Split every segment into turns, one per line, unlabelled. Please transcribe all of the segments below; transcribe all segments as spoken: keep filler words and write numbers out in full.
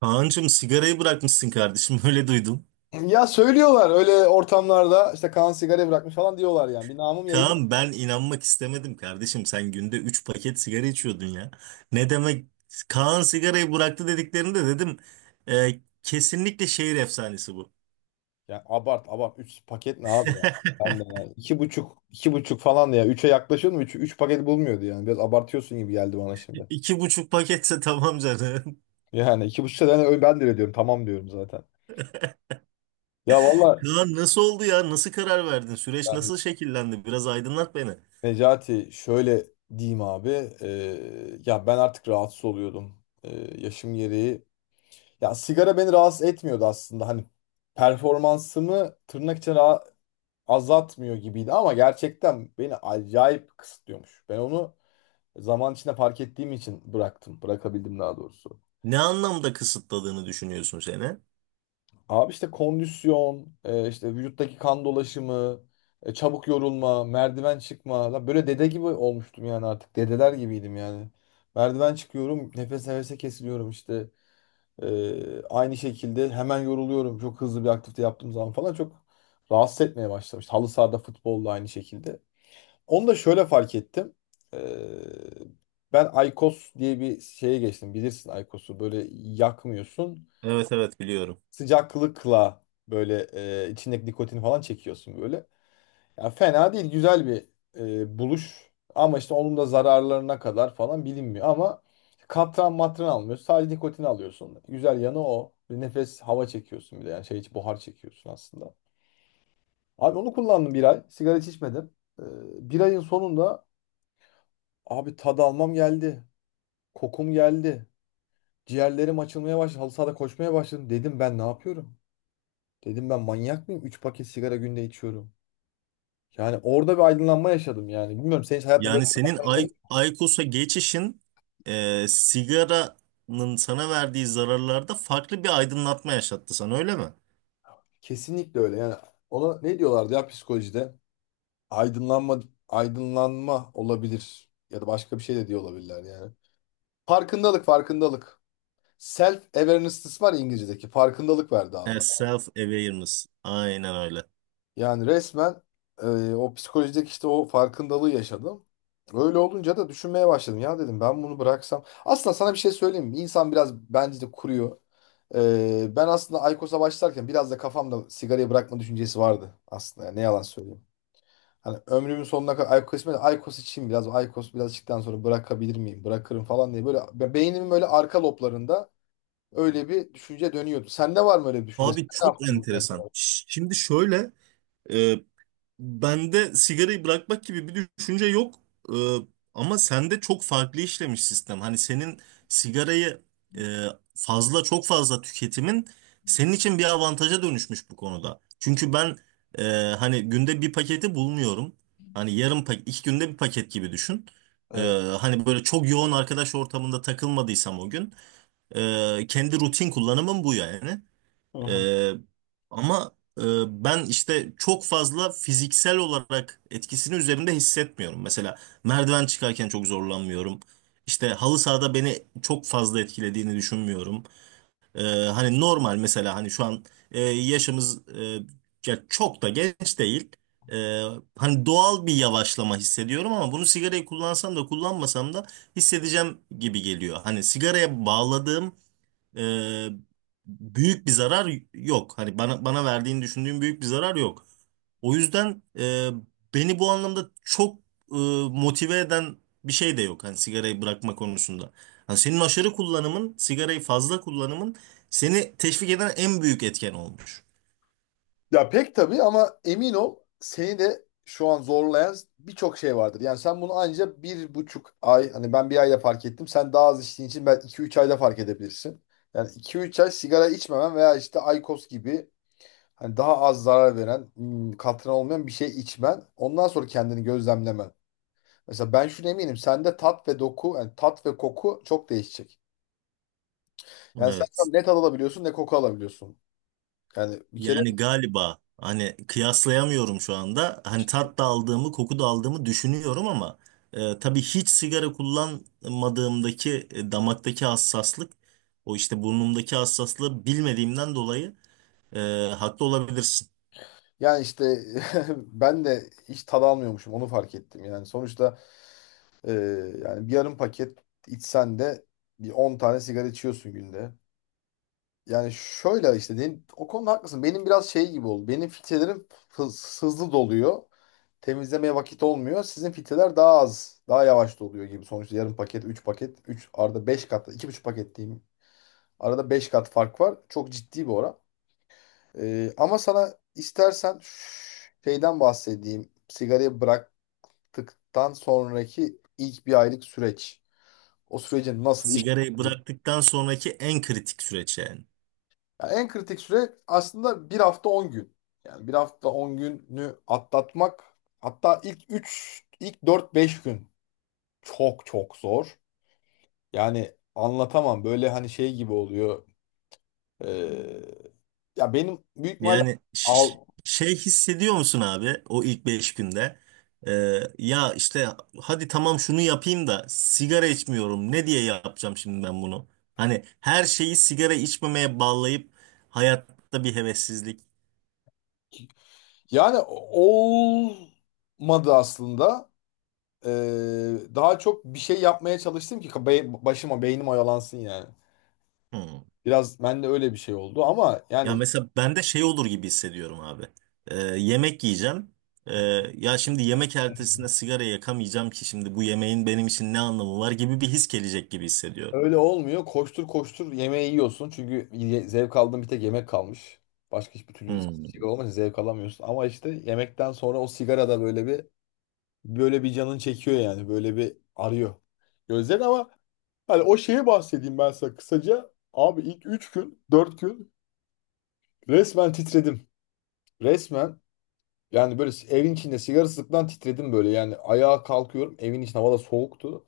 Kaan'cığım sigarayı bırakmışsın kardeşim öyle duydum.
Ya söylüyorlar öyle ortamlarda işte Kaan sigara bırakmış falan diyorlar yani. Bir namım yayılıyor.
Kaan ben inanmak istemedim kardeşim sen günde üç paket sigara içiyordun ya. Ne demek Kaan sigarayı bıraktı dediklerinde dedim e, kesinlikle şehir efsanesi bu.
Ya abart abart. Üç paket ne abi ya? Ben de ya. İki buçuk iki buçuk falan da ya. Üçe yaklaşıyordum. Üç, üç paket bulmuyordu yani. Biraz abartıyorsun gibi geldi bana şimdi.
İki buçuk paketse tamam canım.
Yani iki buçukta ben, ben de öyle diyorum. Tamam diyorum zaten. Ya valla
Kaan nasıl oldu ya nasıl karar verdin süreç
yani,
nasıl şekillendi biraz aydınlat beni.
Necati, şöyle diyeyim abi. Eee, ya ben artık rahatsız oluyordum. Eee, yaşım gereği. Ya sigara beni rahatsız etmiyordu aslında. Hani performansımı tırnak içine azaltmıyor gibiydi ama gerçekten beni acayip kısıtlıyormuş. Ben onu zaman içinde fark ettiğim için bıraktım. Bırakabildim daha doğrusu.
Ne anlamda kısıtladığını düşünüyorsun seni?
Abi işte kondisyon, e, işte vücuttaki kan dolaşımı, e, çabuk yorulma, merdiven çıkma. Lan böyle dede gibi olmuştum yani artık. Dedeler gibiydim yani. Merdiven çıkıyorum, nefes nefese kesiliyorum işte. E, aynı şekilde hemen yoruluyorum. Çok hızlı bir aktivite yaptığım zaman falan çok rahatsız etmeye başlamıştı. Halı sahada futbolda aynı şekilde. Onu da şöyle fark ettim. Ee, Ben Aykos diye bir şeye geçtim. Bilirsin Aykos'u böyle yakmıyorsun.
Evet, evet, biliyorum.
Sıcaklıkla böyle e, içindeki nikotini falan çekiyorsun böyle. Ya fena değil, güzel bir e, buluş. Ama işte onun da zararlarına kadar falan bilinmiyor. Ama katran matran almıyorsun. Sadece nikotini alıyorsun. Güzel yanı o. Bir nefes hava çekiyorsun bir de. Yani şey, hiç buhar çekiyorsun aslında. Abi onu kullandım bir ay. Sigara hiç içmedim. Ee, Bir ayın sonunda, abi, tad almam geldi. Kokum geldi. Ciğerlerim açılmaya başladı. Halı sahada koşmaya başladım. Dedim ben ne yapıyorum? Dedim ben manyak mıyım? Üç paket sigara günde içiyorum. Yani orada bir aydınlanma yaşadım yani. Bilmiyorum, senin hiç hayatında böyle
Yani
bir
senin
aydınlanma yaşadın
Ay
mı?
Aykos'a geçişin e, sigaranın sana verdiği zararlarda farklı bir aydınlatma yaşattı sana öyle mi?
Kesinlikle öyle. Yani ona ne diyorlardı ya, psikolojide? Aydınlanma aydınlanma olabilir ya da başka bir şey de diyor olabilirler yani. Farkındalık, farkındalık. Self awareness var ya, İngilizce'deki. Farkındalık verdi abi.
Self awareness. Aynen öyle.
Yani resmen e, o psikolojideki işte o farkındalığı yaşadım. Öyle olunca da düşünmeye başladım. Ya dedim ben bunu bıraksam. Aslında sana bir şey söyleyeyim mi? İnsan biraz bence de kuruyor. E, ben aslında Aykos'a başlarken biraz da kafamda sigarayı bırakma düşüncesi vardı aslında. Yani ne yalan söyleyeyim. Hani ömrümün sonuna kadar Aykos içmeye, Aykos içeyim biraz. Aykos biraz içtikten sonra bırakabilir miyim? Bırakırım falan diye. Böyle be- beynimin böyle arka loblarında öyle bir düşünce dönüyordu. Sende var mı öyle bir düşünce? Sen
Abi
ne
çok
yaptın bu kadar?
enteresan. Ş- Şimdi şöyle, e, bende sigarayı bırakmak gibi bir düşünce yok. Ee, ama sende çok farklı işlemiş sistem. Hani senin sigarayı, e, fazla çok fazla tüketimin senin için bir avantaja dönüşmüş bu konuda. Çünkü ben, e, hani günde bir paketi bulmuyorum. Hani yarım paket, iki günde bir paket gibi düşün. Ee,
Evet.
hani böyle çok yoğun arkadaş ortamında takılmadıysam o gün, e, kendi rutin kullanımım bu yani.
Hı hı.
Ee, ama e, ben işte çok fazla fiziksel olarak etkisini üzerimde hissetmiyorum. Mesela merdiven çıkarken çok zorlanmıyorum. İşte halı sahada beni çok fazla etkilediğini düşünmüyorum. Ee, hani normal mesela hani şu an, e, yaşımız e, ya çok da genç değil. Ee, hani doğal bir yavaşlama hissediyorum ama bunu sigarayı kullansam da kullanmasam da hissedeceğim gibi geliyor. Hani sigaraya bağladığım, e, büyük bir zarar yok. Hani bana bana verdiğini düşündüğüm büyük bir zarar yok. O yüzden e, beni bu anlamda çok, e, motive eden bir şey de yok. Hani sigarayı bırakma konusunda. Hani senin aşırı kullanımın, sigarayı fazla kullanımın seni teşvik eden en büyük etken olmuş.
Ya pek tabii, ama emin ol, seni de şu an zorlayan birçok şey vardır. Yani sen bunu anca bir buçuk ay, hani ben bir ayda fark ettim. Sen daha az içtiğin için belki iki üç ayda fark edebilirsin. Yani iki üç ay sigara içmemen veya işte Aykos gibi hani daha az zarar veren, hmm, katran olmayan bir şey içmen. Ondan sonra kendini gözlemlemen. Mesela ben şunu eminim, sende tat ve doku, yani tat ve koku çok değişecek. Yani sen şu
Evet.
an ne tat alabiliyorsun ne koku alabiliyorsun. Yani bir kere...
Yani galiba hani kıyaslayamıyorum şu anda. Hani tat da aldığımı, koku da aldığımı düşünüyorum ama, e, tabii hiç sigara kullanmadığımdaki e, damaktaki hassaslık, o işte burnumdaki hassaslığı bilmediğimden dolayı, e, haklı olabilirsin.
Yani işte ben de hiç tad almıyormuşum, onu fark ettim. Yani sonuçta e, yani bir yarım paket içsen de bir on tane sigara içiyorsun günde. Yani şöyle işte benim- o konuda haklısın. Benim biraz şey gibi oldu. Benim filtrelerim hız- hızlı doluyor. Temizlemeye vakit olmuyor. Sizin filtreler daha az, daha yavaş doluyor gibi. Sonuçta yarım paket, üç paket, üç arada beş kat, iki buçuk paket diyeyim. Arada beş kat fark var. Çok ciddi bir oran. Ee, ama sana istersen şeyden bahsedeyim. Sigarayı bıraktıktan sonraki ilk bir aylık süreç. O sürecin nasıl iş...
Sigarayı bıraktıktan sonraki en kritik süreç yani.
Yani en kritik süre aslında bir hafta on gün. Yani bir hafta on günü atlatmak, hatta ilk üç, ilk dört beş gün çok çok zor. Yani anlatamam, böyle, hani şey gibi oluyor. Ee, Ya benim büyük ihtimalle...
Yani ş-
Av-
şey hissediyor musun abi o ilk beş günde? Ee, ya işte hadi tamam şunu yapayım da sigara içmiyorum. Ne diye yapacağım şimdi ben bunu? Hani her şeyi sigara içmemeye bağlayıp hayatta bir hevessizlik.
Yani olmadı aslında. Ee, daha çok bir şey yapmaya çalıştım ki be- başıma, beynim oyalansın yani.
Hmm.
Biraz bende öyle bir şey oldu ama
Ya
yani,
mesela ben de şey olur gibi hissediyorum abi. Ee, yemek yiyeceğim. Ee, ya şimdi yemek ertesinde sigara yakamayacağım ki şimdi bu yemeğin benim için ne anlamı var gibi bir his gelecek gibi hissediyorum.
öyle olmuyor. Koştur koştur yemeği yiyorsun, çünkü ye- zevk aldığın bir tek yemek kalmış. Başka hiçbir türlü şey
Hmm.
olmaz, zevk alamıyorsun. Ama işte yemekten sonra o sigara da böyle bir böyle bir canın çekiyor yani, böyle bir arıyor. Gözlerin ama, hani o şeye bahsedeyim ben sana kısaca. Abi ilk üç gün dört gün resmen titredim. Resmen... Yani böyle evin içinde sigara sıktan titredim böyle. Yani ayağa kalkıyorum. Evin içinde havada soğuktu.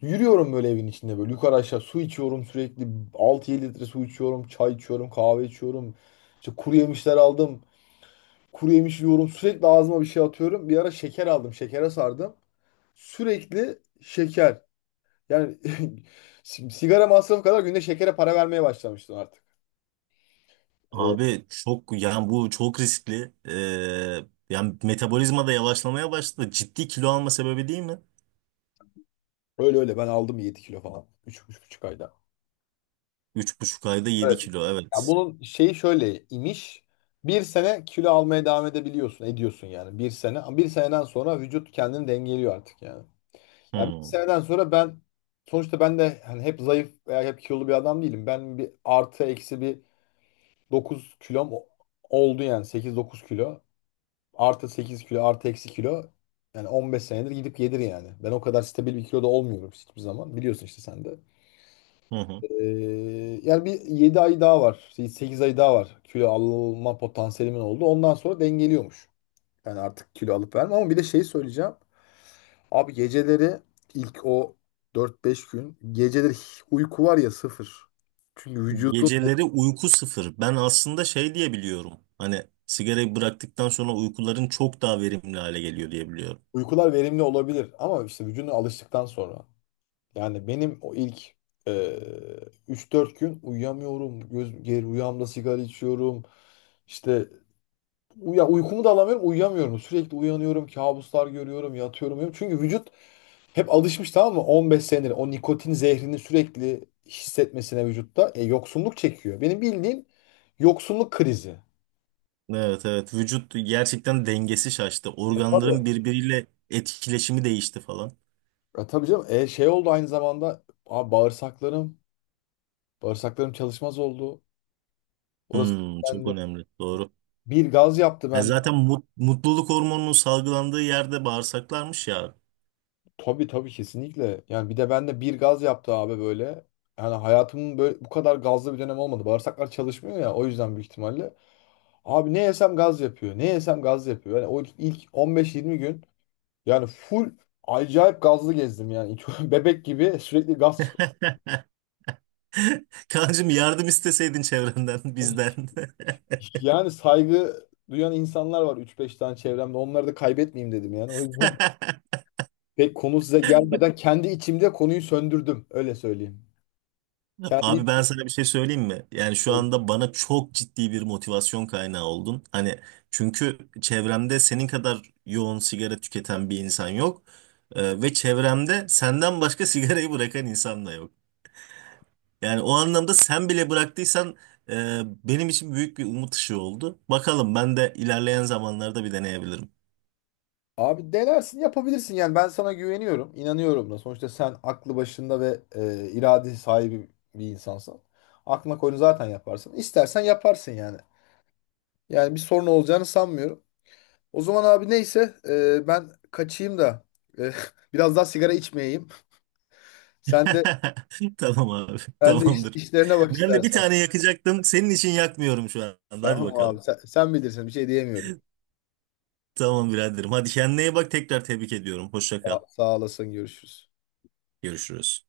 Yürüyorum böyle evin içinde, böyle yukarı aşağı, su içiyorum sürekli. altı yedi litre su içiyorum, çay içiyorum, kahve içiyorum. İşte kuru yemişler aldım. Kuru yemiş yiyorum. Sürekli ağzıma bir şey atıyorum. Bir ara şeker aldım. Şekere sardım. Sürekli şeker. Yani si- sigara masrafı kadar günde şekere para vermeye başlamıştım artık. Ee,
Abi çok yani bu çok riskli. Ee, yani metabolizma da yavaşlamaya başladı. Ciddi kilo alma sebebi değil mi?
Öyle öyle ben aldım yedi kilo falan. Üç üç buçuk ayda.
Üç buçuk ayda yedi kilo,
Ya
evet.
bunun şeyi şöyle imiş. Bir sene kilo almaya devam edebiliyorsun, ediyorsun yani, bir sene. Bir seneden sonra vücut kendini dengeliyor artık yani. Ya bir
Hmm.
seneden sonra ben, sonuçta ben de hani hep zayıf veya hep kilolu bir adam değilim. Ben bir artı eksi bir dokuz kilom o- oldu yani, sekiz dokuz kilo. Artı sekiz kilo, artı eksi kilo. Yani on beş senedir gidip gelir yani. Ben o kadar stabil bir kiloda olmuyorum hiçbir zaman. Biliyorsun işte sen de.
Hı hı.
Ee, Yani bir yedi ay daha var. Şey, sekiz ay daha var. Kilo alma potansiyelimin oldu. Ondan sonra dengeliyormuş. Yani artık kilo alıp vermem, ama bir de şey söyleyeceğim. Abi geceleri, ilk o dört beş gün, geceleri hiç uyku var ya, sıfır. Çünkü vücudun...
Geceleri uyku sıfır. Ben aslında şey diye biliyorum. Hani sigarayı bıraktıktan sonra uykuların çok daha verimli hale geliyor diye biliyorum.
uykular verimli olabilir ama işte vücuduna alıştıktan sonra. Yani benim o ilk e, üç dört gün uyuyamıyorum. Göz, geri rüyamda sigara içiyorum. İşte, ya uykumu da alamıyorum, uyuyamıyorum. Sürekli uyanıyorum, kabuslar görüyorum, yatıyorum, uyuyorum. Çünkü vücut hep alışmış, tamam mı? on beş senedir o nikotin zehrini sürekli hissetmesine, vücutta e, yoksunluk çekiyor. Benim bildiğim yoksunluk krizi.
Evet, evet, vücut gerçekten dengesi şaştı.
E, tabii.
Organların birbiriyle etkileşimi değişti falan.
E, tabii canım. E, şey oldu aynı zamanda abi, bağırsaklarım, bağırsaklarım çalışmaz oldu. Orası,
Hmm, çok
bende
önemli. Doğru.
bir gaz yaptı
Ya
ben.
zaten mut- mutluluk hormonunun salgılandığı yerde bağırsaklarmış ya.
Tabii tabii, kesinlikle. Yani bir de bende bir gaz yaptı abi böyle. Yani hayatımın böyle bu kadar gazlı bir dönem olmadı. Bağırsaklar çalışmıyor ya, o yüzden büyük ihtimalle. Abi ne yesem gaz yapıyor. Ne yesem gaz yapıyor. Yani o ilk on beş yirmi gün, yani full acayip gazlı gezdim yani. Bebek gibi sürekli gaz çıkıyor.
Kancım yardım isteseydin çevrenden, bizden.
Yani saygı duyan insanlar var üç beş tane çevremde. Onları da kaybetmeyeyim dedim yani. O yüzden pek konu size gelmeden kendi içimde konuyu söndürdüm. Öyle söyleyeyim.
Abi
Kendi...
ben sana bir şey söyleyeyim mi? Yani şu anda bana çok ciddi bir motivasyon kaynağı oldun. Hani çünkü çevremde senin kadar yoğun sigara tüketen bir insan yok. Ee, ve çevremde senden başka sigarayı bırakan insan da yok. Yani o anlamda sen bile bıraktıysan, e, benim için büyük bir umut ışığı oldu. Bakalım ben de ilerleyen zamanlarda bir deneyebilirim.
Abi denersin, yapabilirsin yani. Ben sana güveniyorum, inanıyorum da. Sonuçta sen aklı başında ve e, irade sahibi bir insansın. Aklına koyunu zaten yaparsın. İstersen yaparsın yani. Yani bir sorun olacağını sanmıyorum. O zaman abi, neyse, e, ben kaçayım da e, biraz daha sigara içmeyeyim. Sen de
Tamam abi,
sen de iş-
tamamdır.
işlerine bak
Ben de bir
istersen.
tane yakacaktım. Senin için yakmıyorum şu anda. Hadi
Tamam abi?
bakalım.
Sen, sen bilirsin. Bir şey diyemiyorum.
Tamam biraderim. Hadi kendine iyi bak. Tekrar tebrik ediyorum. Hoşça kal.
Sağ, sağ olasın. Görüşürüz.
Görüşürüz.